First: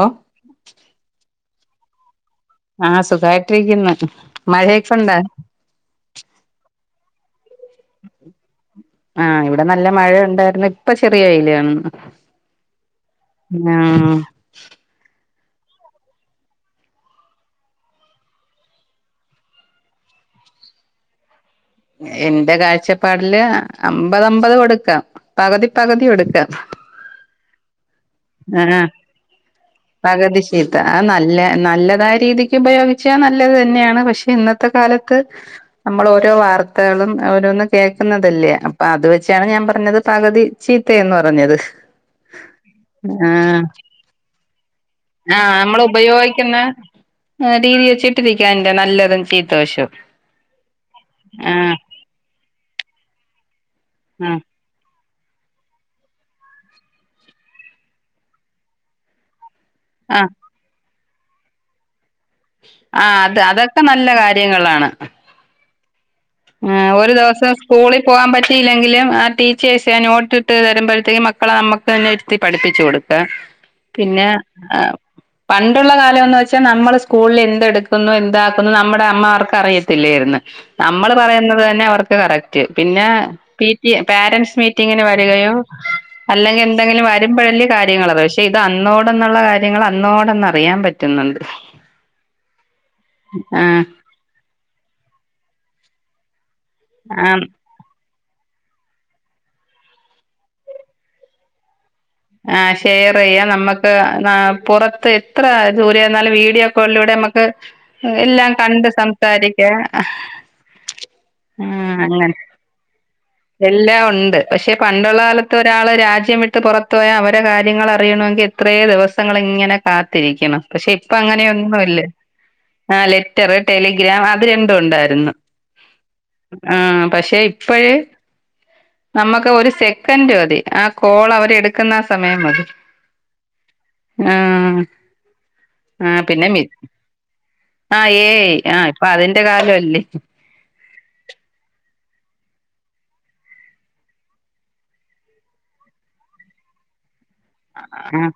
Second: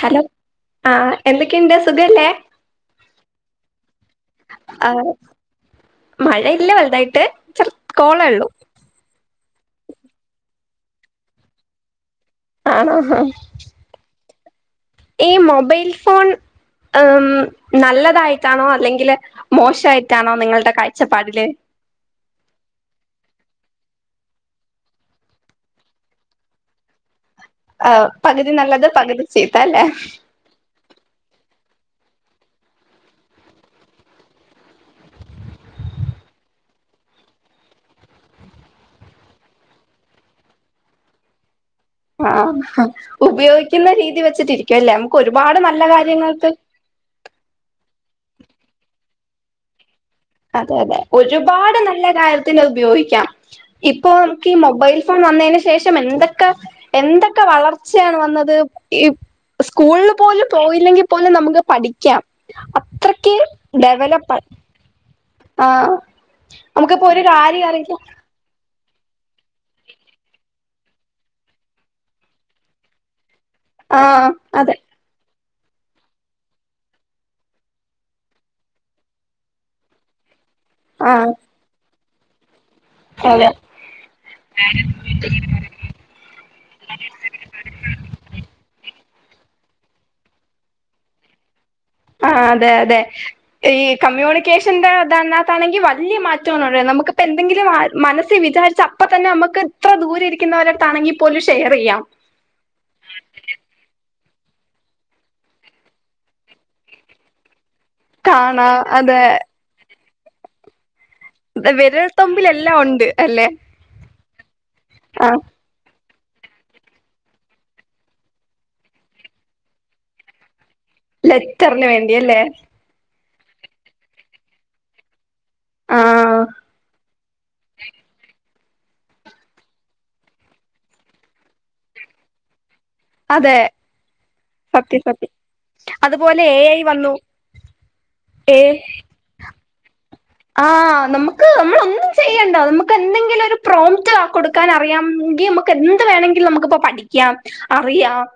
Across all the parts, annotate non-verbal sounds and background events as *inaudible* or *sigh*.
Hello ആഹ് എന്തൊക്കെയുണ്ട് സുഖല്ലേ ആഹ് സുഖായിട്ടിരിക്കുന്നു മഴയെക്കൊണ്ടാ? മഴ ഇല്ല വലുതായിട്ട് ചെർ കോളെ ഒള്ളൂ ആഹ് ഇവിടെ നല്ല മഴ ഉണ്ടായിരുന്നു ഇപ്പ ചെറിയ വെയില് വന്നു ആണോ ആഹ് ആഹ് ഈ മൊബൈൽ ഫോൺ ഏം നല്ലതായിറ്റാണോ അല്ലെങ്കില് മോശമായിട്ടാണോ നിങ്ങൾടെ കാഴ്ച്ചപ്പാടില്? എന്റെ കാഴ്ച്ചപ്പാടില് അമ്പത് അമ്പത് കൊടുക്കാം പകുതി പകുതി കൊടുക്കാം. ആഹ് പകുതി നല്ലത് പകുതി ചീത്താ അല്ലേ. ഇതാ നല്ലെ നല്ലതായ രീതിക്ക് ഉപയോഗിച്ചാ നല്ലത് തന്നെയാണ് പക്ഷെ ഇന്നത്തെ കാലത്ത് നമ്മള് ഓരോ വാർത്തകളും ഓരോന്ന് കേക്കുന്നതല്ലേ അപ്പൊ അത് വെച്ചാണ് ഞാൻ പറഞ്ഞത് പകുതി ചീത്തയെന്ന് പറഞ്ഞത് ആഹ് ആഹ് ഉപയോഗിക്കുന്ന രീതി വെച്ചിട്ടിരിക്കുവല്ലേ നമുക്ക് ഒരുപാട് നല്ല കാര്യങ്ങൾക്ക് ഏഹ് രീതി വെച്ചിട്ടിരിക്കയിന്റെ നല്ലതും ചീത്ത വശോം അതെ അതെ ഒരുപാട് നല്ല കാര്യത്തിന് അത് ഉപയോഗിക്കാം ഇപ്പൊ ഉം ക്കി മൊബൈൽ ഫോൺ വന്നേന് ശേഷം എന്തൊക്കെ എന്തൊക്കെ വളർച്ചയാണ് വന്നത് ഈ സ്കൂളില് ആഹ് പോലും പോയില്ലെങ്കി പോലും നമുക്ക് പഠിക്കാം ആഹ് അത്രക്ക് അത് അതൊക്കെ നല്ല കാര്യങ്ങളാണ്. ആഹ് ആഹ് ഒരു ദെവസം സ്കൂളി പോവാൻ പറ്റ് ല്ലെങ്കിലും ആഹ് ടീച്ചേഴ്സ് എ നോട്ടിട്ട് തരുമ്പഴത്തേക്കും മക്കളെ നമ്മക്ക് തന്നെ ഇരുത്തി പഠപ്പിച്ചു കൊടുക്കാ. ആ പിന്നെ അതെ ആഹ് പണ്ടുള്ള കാലവെന്ന് വെച്ചാ നമ്മളെ സ്കൂളിൽ എന്തെടുക്കുന്നു എന്താക്കുന്നു നമ്മടെ അമ്മമാർക്ക് അറിയത് ത്തില്ലേർന്ന് ആ നമ്മള് പറയുന്നത് തന്നെ അവർക്ക് കറക്റ്റ് പിന്നാ അതെ പീ റ്റി എ പാരൻ്റ്സ് മീറ്റിങ്ങിന് വരികയോ അല്ലെങ്കി എന്തെങ്കിലും വരുമ്പഴല്ലെ കാര്യങ്ങള് അറിയോ ക്ഷെ ഇത് അന്നോടന്നുള്ള കാര്യങ്ങള് അന്നോടന്ന് അറിയാൻ പറ്റുന്നുണ്ട്. ആഹ് അതെ അതെ. ഈ ആഹ് കമ്മ്യൂണിക്കേഷന്റെ ഇതതിനകത്താണെങ്കിൽ വല്യ മാറ്റ *unintelligible* നമുക്ക് ഇപ്പം ആഹ് എന്തെങ്കിലും മനസി വിചാരിച്ച അപ്പ തന്നെ നമുക്ക് ഇത്ര ദൂരെ ഇരിക്കുന്നവരത്താണെങ്കിൽ പോലും ഷെയർ ചെയ്യാം. ആഹ് ഷെയർ ചെയ്യാം. നമക്ക് പുറത്ത് എത്ര ദൂരെ ഇരുന്നാലും വീഡിയോ കോളിലൂടെ നമുക്ക് എല്ലാം കാണാ കണ്ട് അതെ സംസാരിക്ക വിരൽ തൊമ്പിൽ എല്ലാം ഉണ്ട് അല്ലെ എല്ലാ ഒണ്ട് പക്ഷെ പണ്ടുള്ള ആ കാലത്ത് ഒരാള് രാജ്യം വിട്ട് പൊറ പോയാ അവരെ കാര്യങ്ങള് അറിയണോങ്കിൽ എത്രേ ദിവസങ്ങൾ ഇങ്ങനെ കാത്തിരിക്കണം പക്ഷെ. ഇപ്പ അങ്ങനെയൊന്നു ലെറ്ററിന് അല്ല. വേണ്ടി അല്ലേ ആഹ് ലെറ്റർ ടെലിഗ്രാം അത് രണ്ടും ഉണ്ടായിരുന്നു. ആ ആഹ് പക്ഷെ ഇപ്പഴ്. നമ്മക്ക് ഒരു സെക്കന്റ് മതി. ആ കോൾ അവര് എടുക്കുന്ന ആ സമയം മതി. അതെ ആഹ് സത്യ സത്യം ആഹ് അതുപോലെ പിന്നെ എ മി ഐ വന്നു ആഹ് ഏയ് ഐ ഇപ്പൊ അതിന്റെ കാലൊ അല്ലേ ആഹ് നമുക്ക് നമ്മള് ഒന്നും ചെയ്യണ്ട. നമുക്ക് എന്തെങ്കിലും ഒരു പ്രോമിറ്റ് ആഹ് കൊടുക്ക ക്കാൻ അറിയാമെങ്കിൽ നമക്ക് എന്ത് വേണെങ്കിലു നമുക്കിപ്പൊ പഠി അറിയാം ആഹ്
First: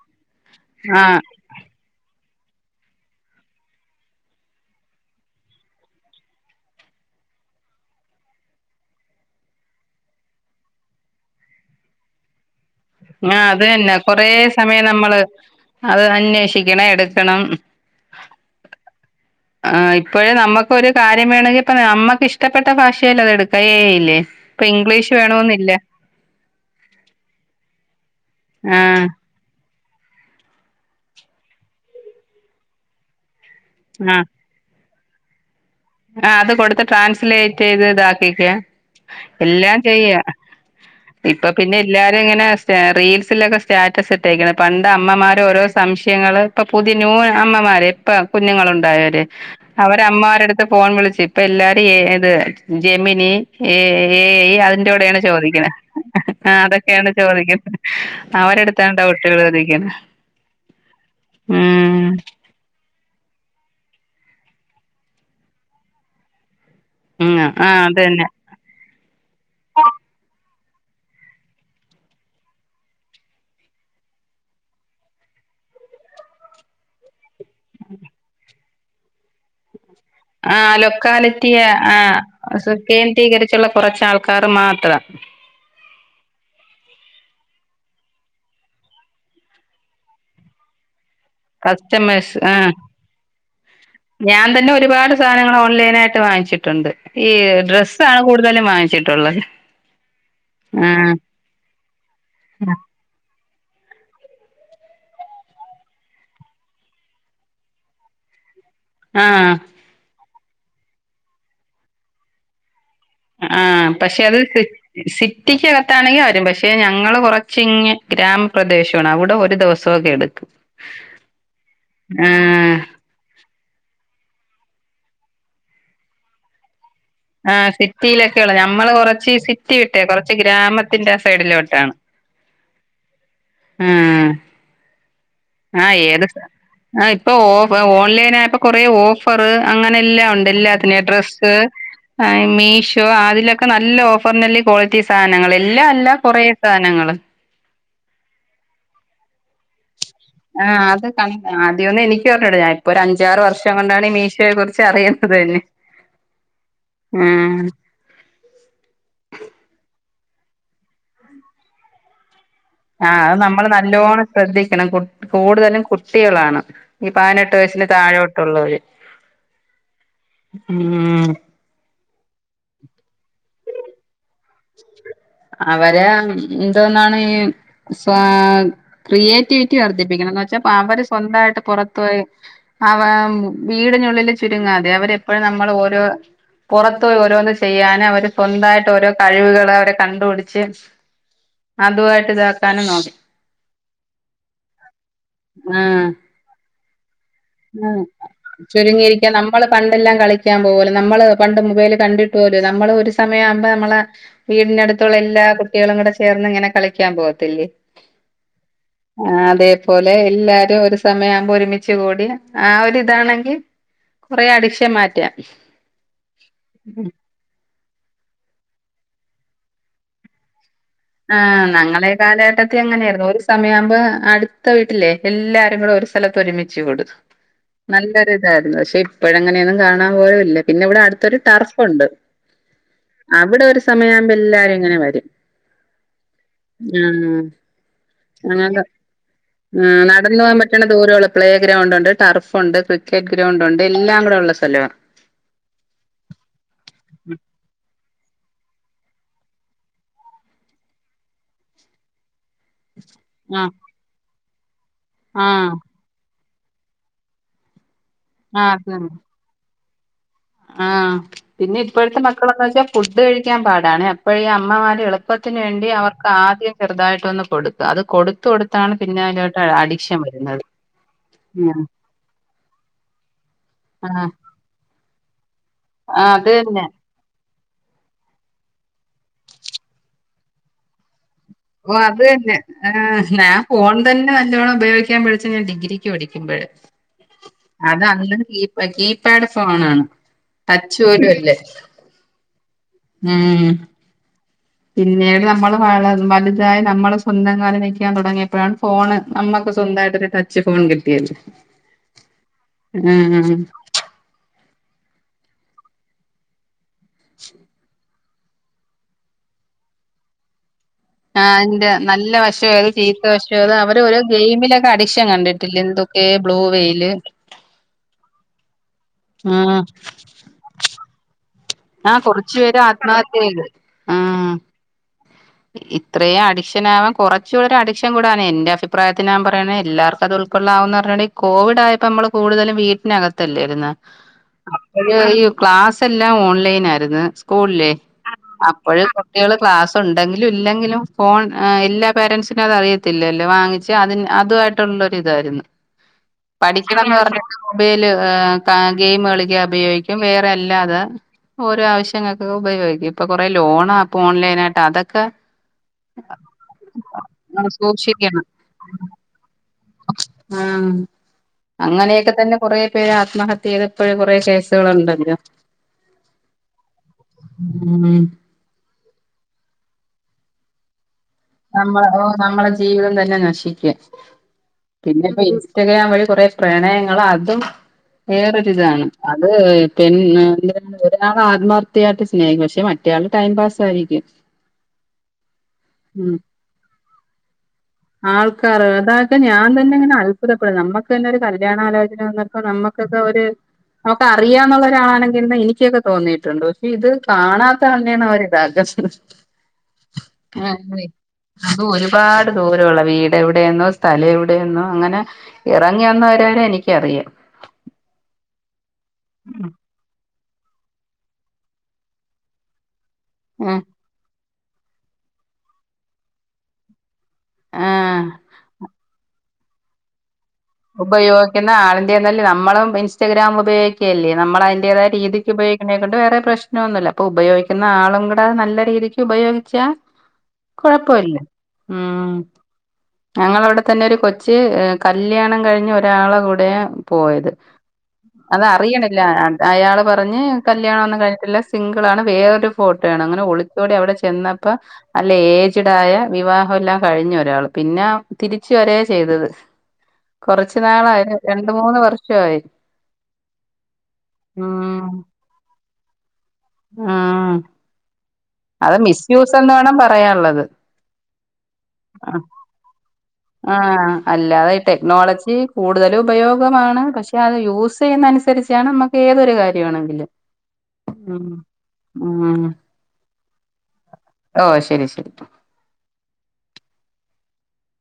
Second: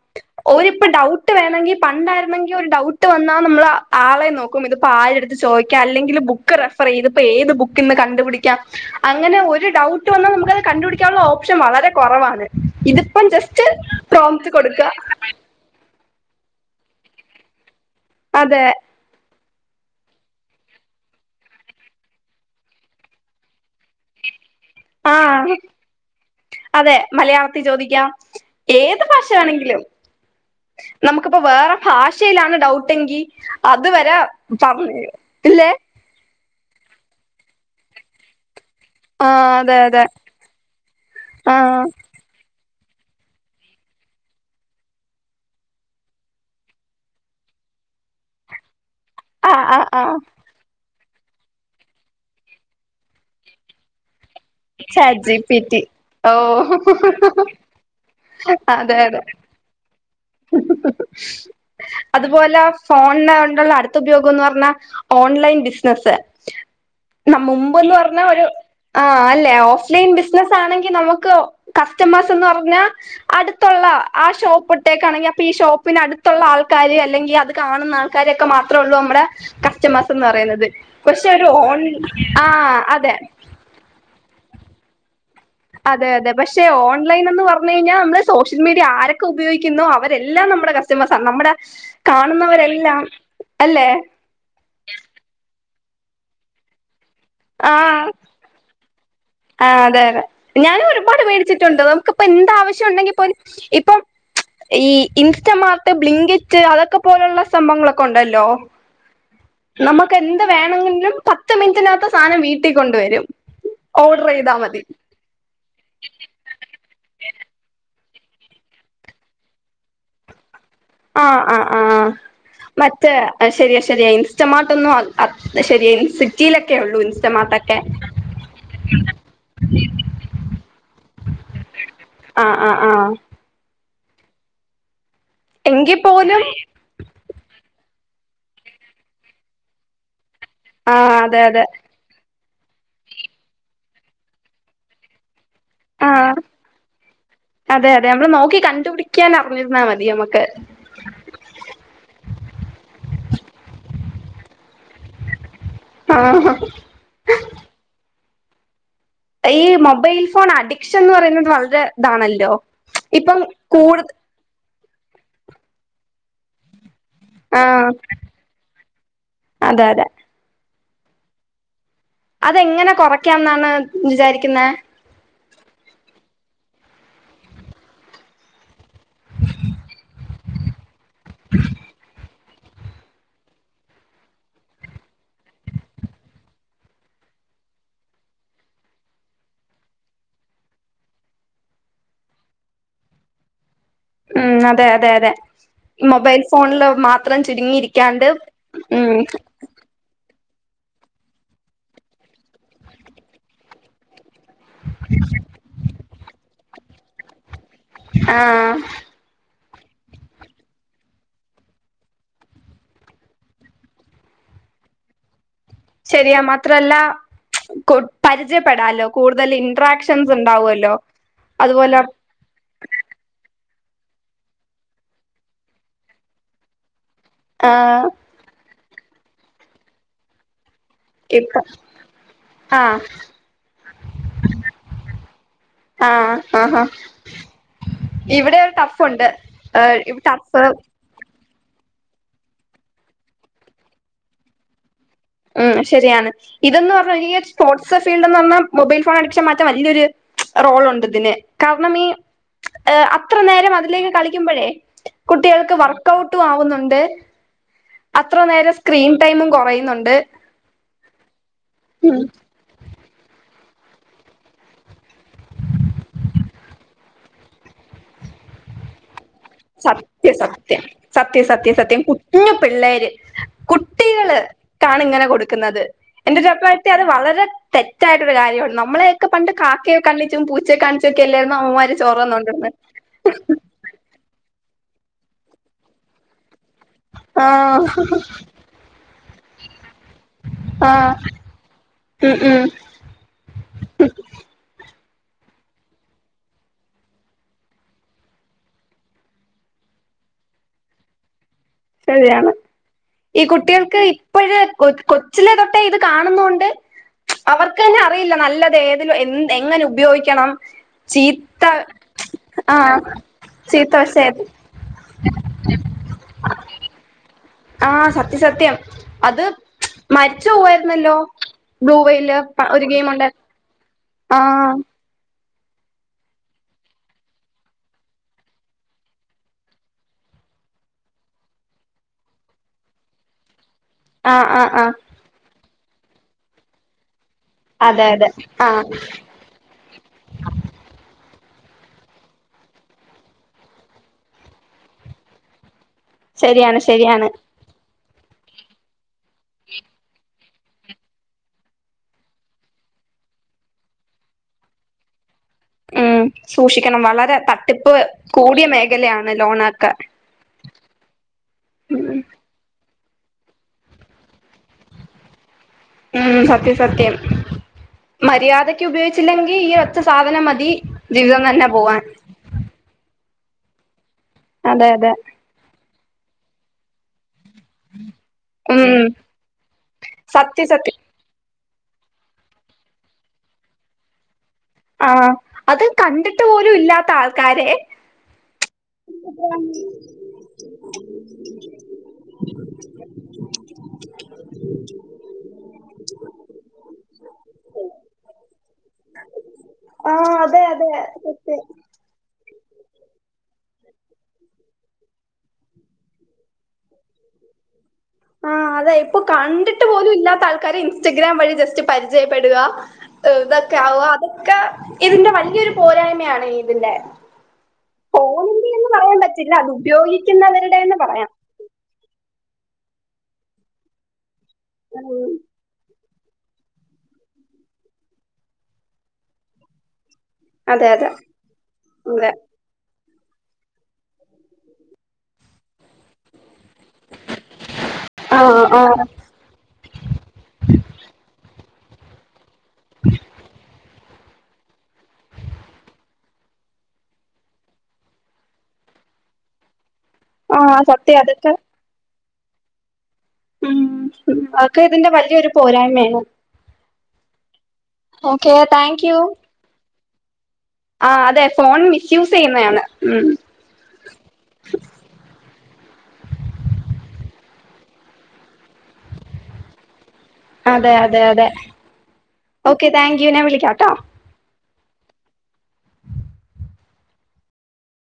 ഓരിപ്പ ഡൗട്ട് ആഹ് വേണങ്കിൽ. പണ്ടായിരുന്നെങ്കിൽ ഒരു ഡൗട്ട് വന്നാൽ നമ്മള് ആളെ നോക്കും ഇത്പ്പോ ആര് എടുത്ത് ചോദിക്കാ അല്ലെങ്കിൽ ബുക്ക് യ്തെപ്പോ ഏത് ബുക്കിന്ന് കണ്ടുപിടിക്കാ അങ്ങനെ ഒരു ഡൗട്ട് വന്നാൽ നമുക്ക്ത് കണ്ടുപിടിക്കാന്ള്ള ഓപ്ഷൻ വളരെ കൊറവാണ്. ആഹ് അത് തന്നെ കൊറെ സമയം കൊടുക്കുക നമ്മള് അത് അന്വേഷിക്കണം എടുക്കണം. അതെ ആഹ് ഇപ്പോഴും നമ്മുക്ക് ഒരു കാര്യം വേണമെങ്കിൽ ഇപ്പൊ നമ്മുക്ക് ഇഷ്ടപ്പെട്ട ഭാഷയിൽ അത് എടുക്ക എ ഐ ഇല്ലേ ഇപ്പൊ ഇംഗ്ലീഷ് ആഹ് വേണമെന്നില്ല അതെ മലയാളത്തിൽ ചോദിക്കാം ഏത് ആഹ് ഭാഷ ഭാഷവേണമെങ്കിലും നമുക്കിപ്പോ വേറെ ഭാഷയിലാണ് ഡൗട്ടെങ്കിൽ അത് വരെ ആഹ് പറ ഇല്ലേ ആഹ് അത് കൊടുത്ത് ട്രാൻസ്ലേറ്റ് ചെയ്ത് ഇതാക്കിക്കേ ആഹ് അതെ എല്ലാം അതെ ചെയ്യ ഇപ്പൊ പിന്നെ ആഹ് എല്ലാ ഇത് ഇങ്ങനെ റീൽസിലൊക്കെ സ്റ്റാറ്റസ് ഇട്ടേക്കണ് പണ്ട് അമ്മമാരെ ഓരോ സംശയങ്ങള് ഇപ്പൊ പുതിയ ന്യൂ അമ്മമാര് ഇപ്പ കുഞ്ഞുങ്ങളുണ്ടായവര് ആഹ് ആഹ് അവര ആഹ് അമ്മമാരടുത്ത് ഫോൺ വിളിച്ചു ഇപ്പൊ എല്ലാരും ഇത് ജെമിനി എ ഐ അതിന്റെ കൂടെയാണ് ചാറ്റ് ജി പി ചോദിക്കുന്ന റ്റി ആഹ് അതൊക്കെയാണ് ഓ ചോദിക്കുന്നത് അവരെടുത്താണ് ഡൗട്ട് ചോദിക്കുന്നത് അതുപോെ പലെ ഫോണിനായിട്ടുള്ള അടുത്ത ഉപയോഗം എന്ന് പറഞ്ഞാ ഓൺലൈൻ ബിസിനസ് ഉം ന ആ മുമ്പ്ന്ന് പറഞ്ഞാ അതന്നെ ഒരു ആഹ് അല്ലെ ഓഫ്ലൈൻ ബിസിനസ് ആണെങ്കി നമുക്ക് കസ്റ്റമേഴ്സ്ന്ന് പറഞ്ഞാ അടുത്തുള്ള ആ ഷോപ്പ് ഒക്കാണെങ്കിൽ അപ്പൊ ഈ ഷോപ്പിന് അടുത്തുള്ള ആൾക്കാര് അല്ലെങ്കിൽ അത് കാണുന്ന ആൾക്കാരൊക്കെ മാത്രേ ഉള്ളൂ നമ്മുടെ കസ്റ്റമേഴ്സ് എന്ന് ആ പറയുന്നത് പക്ഷെ ലൊക്കാലിറ്റിയ ഒരുൺ ആഹ് അതെ ചുള്ള കുറച്ച് ആൾക്കാർ മാത്രം അതെ അതെ പക്ഷെ ഓൺലൈൻ എന്ന് പറഞ്ഞു കഴിഞ്ഞാൽ നമ്മള് സോഷ്യൽ മീഡിയ ആരൊക്കെ ഉപയോഗിക്കുന്നോ അവരെല്ലാം നമ്മുടെ മസ നമ്മുടെ കസ്റ്റമേഴ്സ് ആ കാണുന്നവരെല്ലാം അല്ലേ ഞാൻ തന്നെ ഒരുപാട് സാധനങ്ങൾ ഓൺലൈൻ ആയിട്ട് വാങ്ങിച്ചിട്ടുണ്ട് ഈ ഡ്രസ്സ് ആണ് കൂടുതലും വാങ്ങിച്ചിട്ടുള്ളത് ആ അതെ അതെ ഞാൻ ആഹ്. ഒരുപാട് പേടിച്ചിട്ടുണ്ട് നമുക്കിപ്പന്താവശ്യം ഉണ്ടെങ്കിപ്പോ ഇപ്പം ഈ ഇൻസ്റ്റമാർട്ട് ബ്ലിങ്കിറ്റ് അതൊക്കെ പോലുള്ള സംഭങ്ങളൊക്കെ ഉണ്ടല്ലോ ആഹ് നമുക്ക് എന്ത് വേണമെങ്കിലും പത്ത് മിനിറ്റിനകത്ത് സാധനം വീട്ടിൽ കൊണ്ട് വരും അ ആ പക്ഷെ അത് സി സിറ്റിക്ക് അകത്താണെങ്കിൽ വരും ഞങ്ങള് കുറച്ച് ഇങ്ങ് ഗ്രാമപ്രദേശമാണ് അവിടെ ഒരു ദിവസമൊക്കെ എടുക്കും ആഹ് ആഹ് ആഹ് ആഹ്. മ ശരിയ ശരി ഇൻസ്റ്റമാട്ട് ഒന്നും ശരിയ ഇൻ സിറ്റിയിലൊക്കെ ഉള്ളൂ ആ ഇൻസ്റ്റമാർട്ടൊക്കെ സിറ്റിയിലൊക്കെ ഉള്ളൂ നമ്മള് കുറച്ച് സിറ്റി വിട്ടേ കുറച്ച് ഗ്രാമത്തിന്റെ സൈഡിലോട്ടാണ് ആഹ് ആഹ് ആഹ് ആ ആഹ് എങ്കിൽ ഏത് പോലും ആ ഇപ്പൊ ഓഫ് ഓൺലൈൻ ആയപ്പോ കൊറേ ഓഫറ് അങ്ങനെ എല്ലാം ഉണ്ട് ലെ ലെ ആഹ് അതെ ഡ്രസ്സ്‌ അതെ മീഷോ അതിലൊക്കെ നല്ല ഓഫറിന് ക്വാളിറ്റി സാധനങ്ങൾ എല്ലാം അല്ല ആഹ് കുറേ സാധനങ്ങള് അതെ അതെ നമ്മള് നോക്കി കണ്ടുപിടിക്കാൻ അറിഞ്ഞിരുന്നാ മതി നമുക്ക് ആഹ് അത് ആദ്യമൊന്നും എനിക്ക് അറിഞ്ഞൂടാ ഇപ്പൊ ഒരു അഞ്ചാറ് വർഷം കൊണ്ടാണ് ഈ മീഷോയെ കുറിച്ച് അറിയുന്നത് തന്നെ ആഹ് ആഹ് ഈ മൊബൈൽ ഫോൺ അഡിക്ഷൻന്ന് പറയുന്നത് വളരെ ഇതാണല്ലോ ആ അത് ഇപ്പം നമ്മള് കൂടു നല്ലോണ്ണം ശ്രദ്ധിക്കണം കൂടുതലും കുട്ടികളാണ് ഈ പതിനെട്ട് വയസ്സില് ആഹ് തായോട്ടുള്ളവർ അതെ അതെ അതെങ്ങനെ കുറയ്ക്കാം എന്നാണ് വിചാരിക്കുന്നത് അവര് എന്തോന്നാണ് ഈ സ ക്രിയേറ്റിവിറ്റി വർദ്ധിപ്പിക്കണംന്ന് വച്ചാപ്പോ അവര് സ്വന്തമായിട്ട് പുറ പോയി അവ വീടിനുള്ളിൽ ചുരുങ്ങാതെ അവരെപ്പോഴും നമ്മൾ ഓരോ പുറത്ത് പോയി ഓരോന്ന് ചെയ്യാന് അവര് സ്വന്തായിട്ട് ഓരോ കഴിവുകള് അവരെ കണ്ടുപിടിച്ച് അതു ആയിട്ട് ഇതാക്കാനും നോക്കി ഉം അതെ അതെ അതെ ആഹ് മൊബൈൽ ഫോണില് മാ ത്രം ചുരുങ്ങിയിരിക്കാണ്ട് ഉം ചുരുങ്ങിയിരിക്കാൻ നമ്മള് പണ്ടെല്ലാം കളിക്കാൻ പോവൂലൊ നമ്മള് പണ്ട് മൊബൈല് കണ്ടിട്ട് പോലും ഇല്ല നമ്മള് ഒരു സമയാവുമ്പം നമ്മളെ വീടിന് അടുത്തുള്ള എല്ലാ കുട്ടികളും കൂടെ ചേർന്ന് ഇങ്ങനെ കളിക്കാൻ പോകത്തില്ലേ ആഹ് ആഹ് അതേപോലെ എല്ലാരും ഒരു സമയാവുമ്പോ ഒരുമിച്ച് കൂടി ആ ഒരിതാണെങ്കി കൊറെ അടിക്ഷൻ മാറ്റാം ശരിയാ മാത്ര അല്ല കൊ പരിചയപ്പെടാലോ കൂടുതൽ ഇന്ട്രാക്ഷൻസ് ഉണ്ടാവുവല്ലോ ആഹ് ഞങ്ങളെ കാലഘട്ടത്തി അങ്ങനെയായിരുന്നു ഒരു സമയമാവുമ്പോ അടുത്ത വീട്ടിലേ എല്ലാരും കൂടെ ഒരു സ്ഥലത്ത് ഒരുമിച്ച് കൂടും ആ നല്ലൊരു ഇതായിരുന്നു. പക്ഷെ ഇപ്പഴ അങ്ങനെയൊന്നും കാണാൻ പോലൂല്ല പിന്നെ ഇവടെ അടു ത്തൊരു ഇപ്പ ടർഫുണ്ട്. ആഹ് അവിടെ ഒരു സമയാവുമ്പം എല്ലാരും ഇങ്ങനെ വരും. ആഹ് ആഹ അങ്ങനെ എന്തോ ആഹ് നടന്ന് പോകാൻ ടഫ് പറ്റ്ണ ദൂരൊള്ളു പ്ലേ ഗ്രൗണ്ടുണ്ട്, ടർഫുണ്ട്, ക്രിക്കറ്റ് ഗ്രൗണ്ടുണ്ട് എല്ലാം കൂടെ ഉള്ള സ്ഥലവാ ഉം ശരിയാണ്. ഇതെന്ന് പറഞ്ഞാ ഈയൊര് സ്പോർട്സാ ഫീൽഡ് എന്ന് പറഞ്ഞാൽ മൊബൈൽ ഫോൺ അഡിക്ഷൻ മാറ്റാൻ വല്യൊര് റോളുണ്ട് ഇതിന്. കാരണം ഈ ഏഹ് അത്ര ആ നേരം അതിലേക്ക് കളിക്കുമ്പഴേ ആ കുട്ടികൾക്ക് വർ ക്കൗട്ടും ആവുന്നുണ്ട് അത്ര ആ നേരം അതന്നെ സ്ക്രീൻ ടൈമും കൊറയുന്നുണ്ട് ആഹ് പിന്നെ ഇപ്പഴത്തെ മക്കളെന്ന് വെച്ചാ ഫുഡ് കഴിക്കാൻ പാടാണെ. അപ്പഴേ ഈ അമ്മമാര് എളുപ്പത്തിന് വേണ്ടി അവർക്ക് ആദ്യം ചെറുതായിട്ടൊന്ന് കൊടു ക്കും അത് കൊടുത്ത് കൊടുത്താണ് പിന്നയിലോ സത്യ സത്യം സത്യം സത്യം ഉം. സത്യം കുഞ്ഞു പിള്ളേര് ആഹ് കുട്ടികൾ കാണ് ഇങ്ങനെ കൊടുക്കുന്നത് ആഹ് എന്റെ ഒരു അത് തന്നെ അഭിപ്രായത്തി അത് വളരെ തെറ്റായിട്ടൊരു കാര്യമാണ് നമ്മളെയെക്കെ പണ്ട് കാക്കയെ കണ്ണിച്ചും പൂച്ചയെ കാണി ച്ചും ഒക്കെ അല്ലേര്ന്നോ അമ്മമാര് ഓഹ് ചോറ് അത് തന്നെ തന്നോണ്ടിര്ന്നെ? ആഹ് ഞാൻ ഫോൺ തന്നെ നല്ലോണ്ണം ഉപയോഗിക്കാൻ പഠിച്ചെ ഞാൻ ഡിഗ്രിക്ക് പഠിക്കുമ്പഴാ ആഹ് അത് അന്ന് കീപാ കീപാഡ് ഫോണാണ് ടച്ച് ആഹ് പോലു അല്ല. ഉം ഉം ഉം പിന്നീട് നമ്മള് വളർന്ന് വലുതായി നമ്മള് സ്വന്തം കാലി നിക്കാൻ തൊടങ്ങിയപ്പഴാണ് ഫോണ് നമ്മക്ക് സ്വന്തായിട്ടൊര് ടച്ച് ഫോൺ കിട്ടിയത്. ശരിയാണ്. ഈ ആഹ് കുട്ടികൾക്ക് ഇപ്പഴ് കൊ കൊച്ചിലെ തൊട്ടേ ഇത് കാണുന്നോണ്ട് അവർക്ക് തന്നെ അറിയില്ല നല്ലത് ഏതിലും എന്ത് എങ്ങനെ ഉപയോഗിക്കണം ആഹ് ചീത്ത അതിന്റെ നല്ല വശവേത് ആഹ് ചീത്ത വശവേത് ചീത്ത അവര് ഓരോ വശം ഏത് ഗെയിമിലെ അഡിക്ഷൻ കണ്ടിട്ടില്ലെ എന്തൊക്കെ? ബ്ലൂ വെയില് ആഹ് സത്യസത്യം. അത് ആഹ് മരിച്ചു പോവായിരുന്നല്ലോ ആഹ് ബ്ലൂവെയില് കൊറച്ചു പ പേര് ഒരു ഗെയിം ഉണ്ടായി *unintelligible* ആഹ് ഇത്രയും അഡിക്ഷനാവാൻ കൊറച്ചു ഒരു അഡിക്ഷൻ കൂടാനേ. എന്റെ അഭിപ്രായത്തി ഞാൻ പറയണേ എല്ലാവർക്കും അത് ഉ ൾകൊള്ളാവോന്ന് അറിഞ്ഞുട ഈ കോവിഡ് ആയപ്പോ നമ്മള് കൂടുതലും വീട്ടിനകത്തല്ലേ ഇരുന്നെ? ആഹ് ആഹ് ആഹ് അപ്പഴ് ഈ ക്ലാസെല്ലാം ഓൺലൈനായ്ര്ന്ന്. സ്കൂളില് അതെ അതെ ആഹ് അപ്പഴ് കുട്ടികള് ക്ലാസു ണ്ടെങ്കിലും ഇല്ലെങ്കിലും ഫോൺ ഏഹ് എല്ലാ പേരൻസിനും അത് അറിയത്തില്ലല്ലോ വാങ്ങിച്ച് അതിന് അതുവാ യിട്ടുള്ളൊരു ഇതായിരുന്ന് ശരിയാണ് പഠിക്കണംന്ന് ശരിയാണ് പറഞ്ഞ് മൊബൈല് ഏഹ് ക ഗെയിം കളിക്കാ ഉപയോഗിക്കും വേറെയല്ലാതെ. ഓരോ ആവശ്യങ്ങൾക്കൊക്കെ ഉപയോഗിക്കും ഇപ്പൊ കൊറേ ലോണാപ്പും ഓൺലൈനായിട്ടതൊക്കെ. ഉം സൂക്ഷിക്കണം വളരെ തട്ടിപ്പ് സൂക്ഷിക്കണം കൂടിയ മേഖലയാണ് ലോണൊക്കെ. ആഹ്, ഉം അങ്ങനെയൊക്കെ തന്നെ കൊറേ പേര് ആത്മഹത്യ ചെയ്ത് ഇപ്പൊഴും കൊറേ കേസുകള്ണ്ടല്ലോ. ഉം സത്യം സത്യം ഉം മര്യാദ ക്ക് ഉപയോഗിച്ചില്ലെങ്കി ഈ ഒറ്റ സാധനം മതി ജീവിതം ന നമ്മളെ ഓഹ് നമ്മളെ ജീവിതം തന്നെ നശിക്കും അതെ അതെ പിന്നെ ഇപ്പയീ ഇൻസ്റ്റഗ്രാം വഴി കൊറേ പ്രണയങ്ങളും അതും. ഉം വേറൊരിതാണ് അത് ഇപ്പയിന്ന് സത്യം എ സത്യം ഒരാള് ആത്മാർത്ഥായിട്ട് സ്നേഹിക്കും പക്ഷെ മറ്റയാള് ടൈം പാസായിരിക്കും. ആഹ് അത് ക ഉം. പോലും ഇല്ലാത്ത ആൾക്കാരെ ആൾക്കാറ് അതായത് ഞാൻ തന്നെ ഇങ്ങനെ അ *unintelligible* നമുക്കന്നൊരു കല്യാണാലോചന വന്നപ്പൊ നമ്മക്കൊക്കെ ഒര് നമുക്ക് അറിയാന്നുള്ള ഒരാളാണെങ്കിൽന്ന് എനിക്കൊക്കെ തോന്നീട്ടുണ്ട് പക്ഷെ ഇത് കാണാത്ത ആളിനെയാണ് അവർ ഇതാകാ ആഹ് അതെ അതെ *unintelligible* സത്യം അതും ഒരുപാട് ദൂരെള്ള വീട് എവടേന്നോ സ്ഥലം എവടേന്നോ അങ്ങനെ എറങ്ങിന്നവരെരെ എനിക്കറിയാം. ആഹ് അതെ ഇപ്പോ കണ്ടിട്ട് പോലും ഇല്ലാത്ത ആൾക്കാരെ ഇൻസ്റ്റഗ്രാം വഴി ജസ്റ്റ് പരിചയപ്പെട്കാ ഏഹ് ഇതക്കെ ഉം ആവ അതൊക്കെ ഇതിന്റെ വല്യൊരു പോരായ്മയാണ്തിന്റെ. ആഹ് പിന്നെ അത് ഉപയോഗിക്കുന്നവര് ഉപയോഗിക്കുന്ന ആളിന്റെന്നല്ലേ നമ്മളും ഇൻസ്റ്റഗ്രാം ഉപയോഗിക്കല്ലേ, നമ്മളും അതിന്റേതായ ഉം രീതിക്ക് ഉപയോഗിക്ക നെക്കൊണ്ട് വേറെ പ്രശ്നംന്നുല്ല്യ അപ്പോ ഉപയോഗിക്കുന്ന ആളും കൂടെ നല്ല രീതിക്ക് ഉപയോഗിച്ചാ അതെ അതെ കൊഴ്പ്പവില്ല അതെ ഉം ഞങ്ങളവടെ തന്നെ ഒരു കൊച്ച് കല്യാണം കഴിഞ്ഞ് ഒ രാളെകൂടേ പോയത് ആഹ് ആഹ് അത്റിയ്ണില്ല അ അയാള് പറഞ്ഞ് കല്യാണൊന്നും കഴിഞ്ഞട്ടില്ല സിംഗിളാണ് വേറൊരു ഫോട്ടോ ആണ് അങ്ങനെ ഒളിച്ചോടിഅവ്ടെ ചെന്നപ്പൊ നല്ല ഏജ്ഡായ വിവാഹംല്ലാം കഴിഞ്ഞൊരാള്. പിന്നെ തിരിച്ച് വരാ ചെയ്തത് കൊർച്ച്‌ ആഹ് നാള് സത്യം അതൊക്കെ രണ്ട് മൂന്ന് വർ ഷവായി. ഉം അതക്കെ ഉം ഇതിന്റെ വല്യൊരു പോരായ്മയാണ്. ആഹ്. ഓക്കെ അത് താങ്ക് യു മിസ്യൂസെന്ന് വേണം പറയാള്ളത്. ആഹ് അതെ ഫോൺ മിസ്യൂസെ യ്യുന്നതാണ് ഉം. ആഹ്‌ അല്ലാതെ ഈ ടെക്നോളജി കൂടുതല് ഉപയോഗമാണ് പക്ഷെ അത് യൂസ് ചെയ്യ്ന്നന്സരി ച്ചാണ് മ്മക്ക് ഏതൊരു കാര്യാണെങ്കിലും. അതെ അതെ അതെ ഓക്കേ താങ്ക് യു ഞാ വിളിക്കാംട്ടോ. ഓഹ് ശെരി ശെരി.